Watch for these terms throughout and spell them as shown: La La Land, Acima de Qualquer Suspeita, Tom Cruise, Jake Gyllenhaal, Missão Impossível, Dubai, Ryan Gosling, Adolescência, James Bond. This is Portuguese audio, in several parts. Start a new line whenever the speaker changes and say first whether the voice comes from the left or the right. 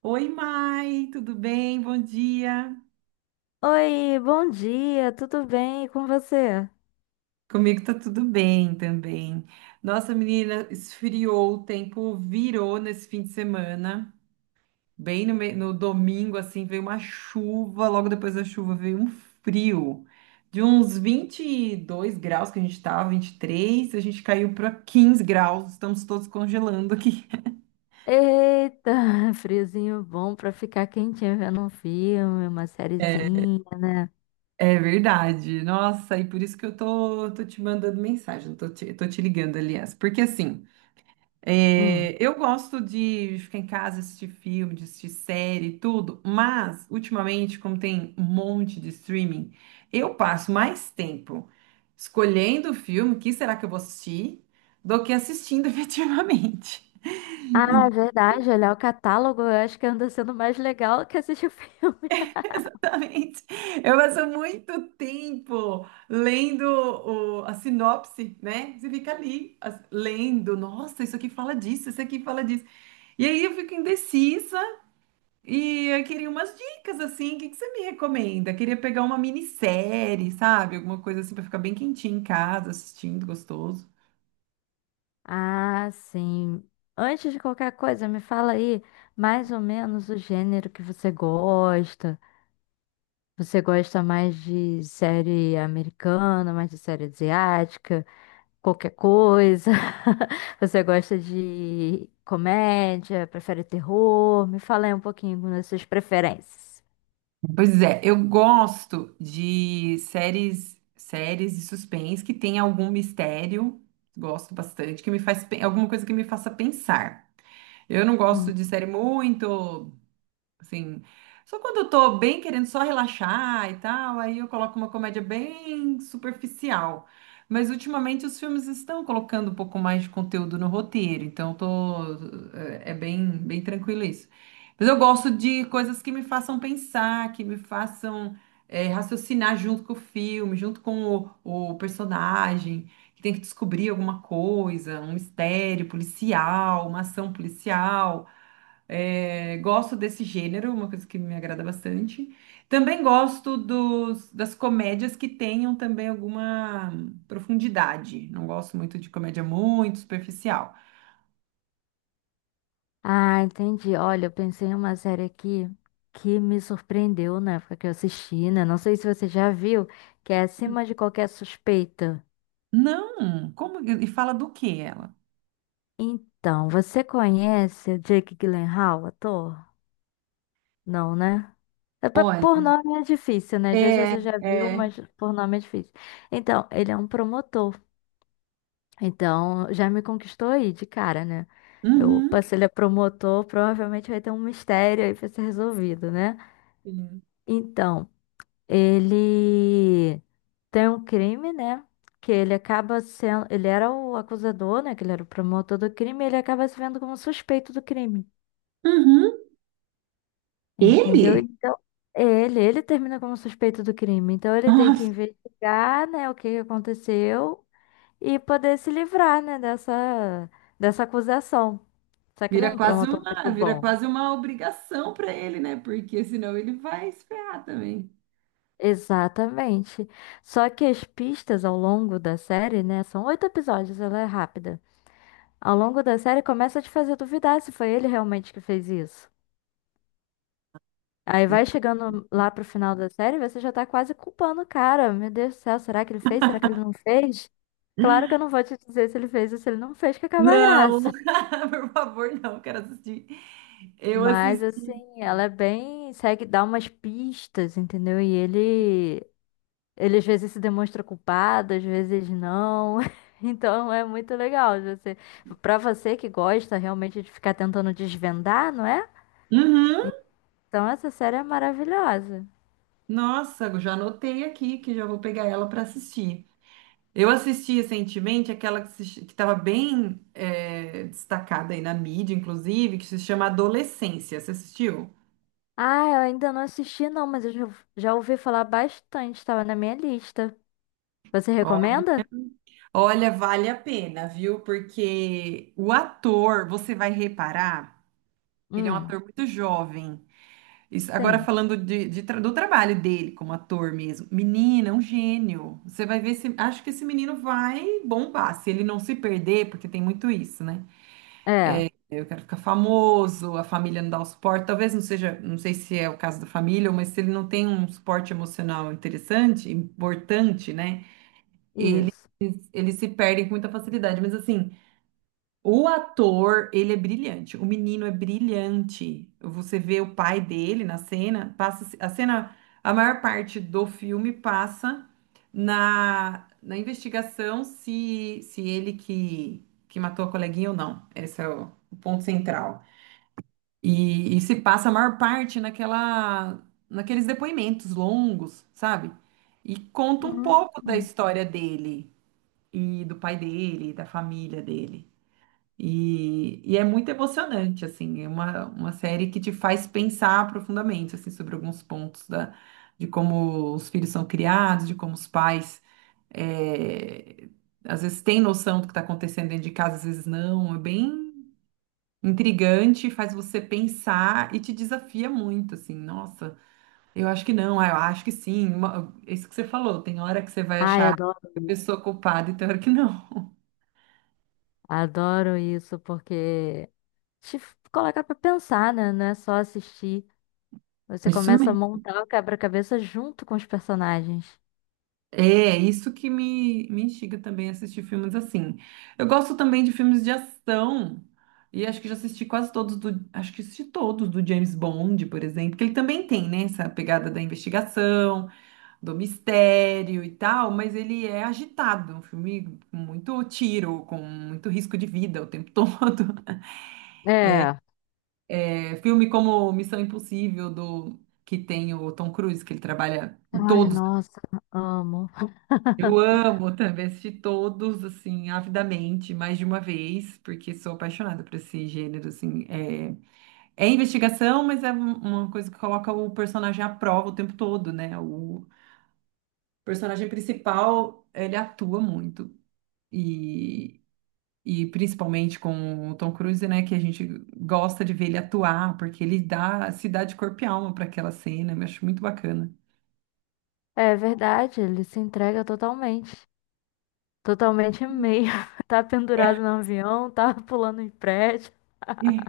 right: Oi, Mai, tudo bem? Bom dia.
left: Oi, bom dia, tudo bem? E com você?
right: Comigo tá tudo bem também. Nossa, menina, esfriou, o tempo virou nesse fim de semana. Bem no, me- No domingo, assim, veio uma chuva, logo depois da chuva veio um frio. De uns 22 graus que a gente tava, 23, a gente caiu para 15 graus, estamos todos congelando aqui.
left: Eita, friozinho bom pra ficar quentinho vendo um filme, uma sériezinha, né?
right: É verdade. Nossa, e por isso que eu tô te mandando mensagem, tô te ligando, aliás. Porque assim.
left: Hum.
right: É, eu gosto de ficar em casa, assistir filme, de assistir série, e tudo, mas ultimamente, como tem um monte de streaming, eu passo mais tempo escolhendo o filme, que será que eu vou assistir, do que assistindo efetivamente.
left: Ah, é verdade, olhar o catálogo eu acho que anda sendo mais legal que assistir o filme.
right: Exatamente. Eu passo muito tempo lendo a sinopse, né? Você fica ali lendo, nossa, isso aqui fala disso, isso aqui fala disso. E aí eu fico indecisa. E eu queria umas dicas, assim, o que que você me recomenda? Queria pegar uma minissérie, sabe? Alguma coisa assim para ficar bem quentinho em casa, assistindo, gostoso.
left: Ah, sim. Antes de qualquer coisa, me fala aí mais ou menos o gênero que você gosta. Você gosta mais de série americana, mais de série asiática? Qualquer coisa? Você gosta de comédia? Prefere terror? Me fala aí um pouquinho das suas preferências.
right: Pois é, eu gosto de séries, séries de suspense que tem algum mistério, gosto bastante, que me faz, alguma coisa que me faça pensar. Eu não gosto
left: Hum.
right: de série muito. Assim, só quando eu tô bem querendo só relaxar e tal, aí eu coloco uma comédia bem superficial. Mas ultimamente os filmes estão colocando um pouco mais de conteúdo no roteiro, então eu tô é bem tranquilo isso. Mas eu gosto de coisas que me façam pensar, que me façam raciocinar junto com o filme, junto com o personagem, que tem que descobrir alguma coisa, um mistério policial, uma ação policial. É, gosto desse gênero, uma coisa que me agrada bastante. Também gosto das comédias que tenham também alguma profundidade. Não gosto muito de comédia muito superficial.
left: Ah, entendi. Olha, eu pensei em uma série aqui que me surpreendeu na época que eu assisti, né? Não sei se você já viu, que é Acima de Qualquer Suspeita.
right: Não, como e fala do que ela?
left: Então, você conhece o Jake Gyllenhaal, ator? Não, né?
right: Olha,
left: Por nome é difícil, né? Às vezes
right: é,
left: você já viu,
right: é,
left: mas por nome é difícil. Então, ele é um promotor. Então, já me conquistou aí de cara, né? Eu
right: Uhum,
left: passei, ele é promotor, provavelmente vai ter um mistério aí pra ser resolvido, né?
right: sim.
left: Então, ele tem um crime, né? Que ele acaba sendo. Ele era o acusador, né? Que ele era o promotor do crime, e ele acaba se vendo como suspeito do crime.
right: Uhum,
left: Entendeu?
right: ele?
left: Então, ele termina como suspeito do crime. Então, ele tem que
right: Nossa,
left: investigar, né, o que que aconteceu e poder se livrar, né, dessa acusação. Só que ele é um promotor muito
right: vira
left: bom.
right: quase uma obrigação para ele, né? Porque senão ele vai se ferrar também.
left: Exatamente. Só que as pistas ao longo da série, né? São 8 episódios, ela é rápida. Ao longo da série começa a te fazer duvidar se foi ele realmente que fez isso. Aí vai chegando lá pro final da série, você já tá quase culpando o cara. Meu Deus do céu, será que ele fez? Será que ele não fez? Claro que eu não vou te dizer se ele fez ou se ele não fez, que acaba a
right: Não,
left: graça.
right: por favor, não, quero assistir. Eu
left: Mas
right: assisti.
left: assim, ela é bem, segue, dá umas pistas, entendeu? E ele. Ele às vezes se demonstra culpado, às vezes não. Então é muito legal você, para você que gosta realmente de ficar tentando desvendar, não é?
right: Uhum.
left: Então essa série é maravilhosa.
right: Nossa, já anotei aqui que já vou pegar ela para assistir. Eu assisti recentemente aquela que estava bem destacada aí na mídia, inclusive, que se chama Adolescência. Você assistiu?
left: Ah, eu ainda não assisti não, mas eu já já ouvi falar bastante, estava na minha lista. Você
right: Ó-
left: recomenda?
right: Olha, vale a pena, viu? Porque o ator, você vai reparar, ele é um
left: Hum,
right: ator muito jovem. Isso, agora
left: sim.
right: falando de do trabalho dele como ator mesmo. Menina, é um gênio. Você vai ver se. Acho que esse menino vai bombar, se ele não se perder, porque tem muito isso, né?
left: É,
right: Eu quero ficar famoso, a família não dá o suporte. Talvez não seja, não sei se é o caso da família, mas se ele não tem um suporte emocional interessante, importante, né?
left: isso.
right: Eles se perdem com muita facilidade. Mas assim. O ator, ele é brilhante. O menino é brilhante. Você vê o pai dele na cena, passa a cena, a maior parte do filme passa na investigação se ele que matou a coleguinha ou não. Esse é o ponto central. E se passa a maior parte naqueles depoimentos longos, sabe? E conta um
left: Hum.
right: pouco da história dele e do pai dele, da família dele. E é muito emocionante, assim, é uma série que te faz pensar profundamente, assim, sobre alguns pontos de como os filhos são criados, de como os pais, eh, às vezes têm noção do que está acontecendo dentro de casa, às vezes não, é bem intrigante, faz você pensar e te desafia muito, assim, nossa, eu acho que não, ah, eu acho que sim, isso que você falou, tem hora que você vai
left: Ai,
right: achar
left: adoro
right: a
left: isso.
right: pessoa culpada e tem hora que não.
left: Adoro isso porque coloca pra pensar, né? Não é só assistir. Você
right: Isso.
left: começa a montar o quebra-cabeça junto com os personagens.
right: É, isso que me instiga também a assistir filmes assim. Eu gosto também de filmes de ação. E acho que já assisti quase todos do, acho que assisti todos do James Bond, por exemplo, que ele também tem, né, essa pegada da investigação, do mistério e tal, mas ele é agitado, é um filme com muito tiro, com muito risco de vida o tempo todo.
left: É.
right: É, filme como Missão Impossível do que tem o Tom Cruise, que ele trabalha em
left: Ai,
right: todos.
left: nossa, amo.
right: Eu amo também assistir todos, assim, avidamente, mais de uma vez, porque sou apaixonada por esse gênero, assim. É, é investigação, mas é uma coisa que coloca o personagem à prova o tempo todo, né? O personagem principal, ele atua muito. E, e principalmente com o Tom Cruise, né? Que a gente gosta de ver ele atuar, porque se dá de corpo e alma para aquela cena, eu acho muito bacana.
left: É verdade, ele se entrega totalmente. Totalmente meio. Tá pendurado no avião, tá pulando em prédio.
right: É.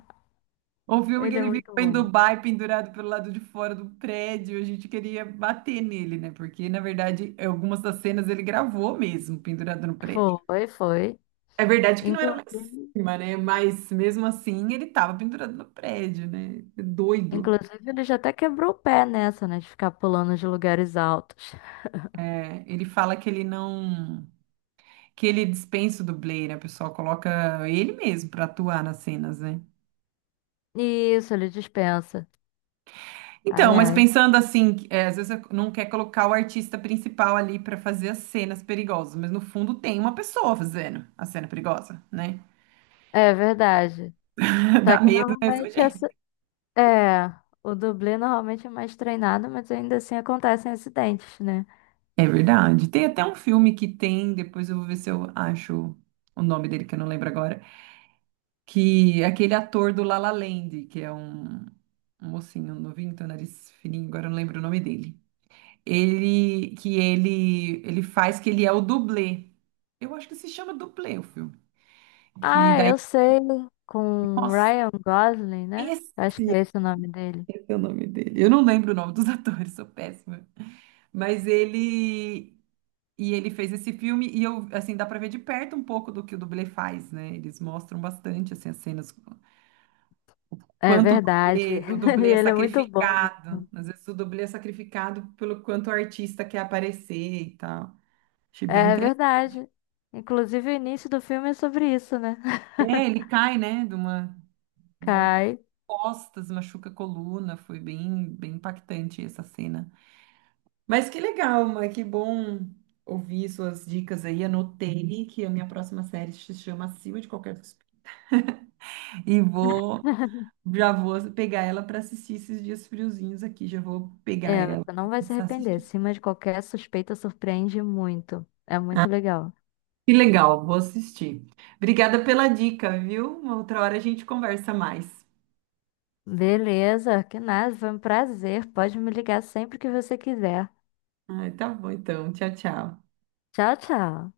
right: O filme que
left: Ele é
right: ele
left: muito
right: ficou em
left: bom.
right: Dubai pendurado pelo lado de fora do prédio, a gente queria bater nele, né? Porque, na verdade, algumas das cenas ele gravou mesmo, pendurado no prédio.
left: Foi, foi.
right: É verdade que não era lá em
left: Inclusive,
right: cima, né? Mas mesmo assim ele tava pendurado no prédio, né? É doido.
left: inclusive, ele já até quebrou o pé nessa, né? De ficar pulando de lugares altos.
right: É, ele fala que ele não. Que ele dispensa o dublê, né? O pessoal coloca ele mesmo pra atuar nas cenas, né?
left: Isso, ele dispensa. Ai,
right: Então, mas
left: ai.
right: pensando assim, que, é, às vezes você não quer colocar o artista principal ali para fazer as cenas perigosas, mas no fundo tem uma pessoa fazendo a cena perigosa, né?
left: É verdade. Só
right: Dá
left: que
right: medo do mesmo
left: normalmente é assim.
right: jeito.
left: É, o dublê normalmente é mais treinado, mas ainda assim acontecem acidentes, né?
right: É verdade. Tem até um filme que tem, depois eu vou ver se eu acho o nome dele, que eu não lembro agora, que é aquele ator do La La Land, que é um mocinho novinho, tem o nariz fininho, agora eu não lembro o nome dele. Ele faz que ele é o dublê. Eu acho que se chama dublê o filme que
left: Ah,
right: daí.
left: eu sei, com
right: Nossa,
left: Ryan Gosling, né?
right: esse,
left: Acho que é esse o nome dele.
right: é o nome dele. Eu não lembro o nome dos atores, sou péssima. Mas ele e ele fez esse filme e eu assim dá para ver de perto um pouco do que o dublê faz, né? Eles mostram bastante assim as cenas
left: É
right: quanto
left: verdade.
right: o
left: E
right: dublê é
left: ele é muito bom.
right: sacrificado. Às vezes o dublê é sacrificado pelo quanto o artista quer aparecer e tal. Achei bem
left: É
right: interessante.
left: verdade. Inclusive, o início do filme é sobre isso, né?
right: É, ele cai, né, de uma altura
left: Cai.
right: costas, machuca a coluna, foi bem impactante essa cena. Mas que legal, Ma, que bom ouvir suas dicas aí. Anotei que a minha próxima série se chama Acima de Qualquer Suspeita. E vou, já vou pegar ela para assistir esses dias friozinhos aqui. Já vou pegar
left: É,
right: ela
left: você
right: e
left: não vai se
right: começar a
left: arrepender.
right: assistir.
left: Acima de Qualquer Suspeita, surpreende muito. É muito legal.
right: Que legal, vou assistir. Obrigada pela dica, viu? Uma outra hora a gente conversa mais.
left: Beleza, que nada, foi um prazer. Pode me ligar sempre que você quiser.
right: Ah, tá bom então. Tchau, tchau.
left: Tchau, tchau.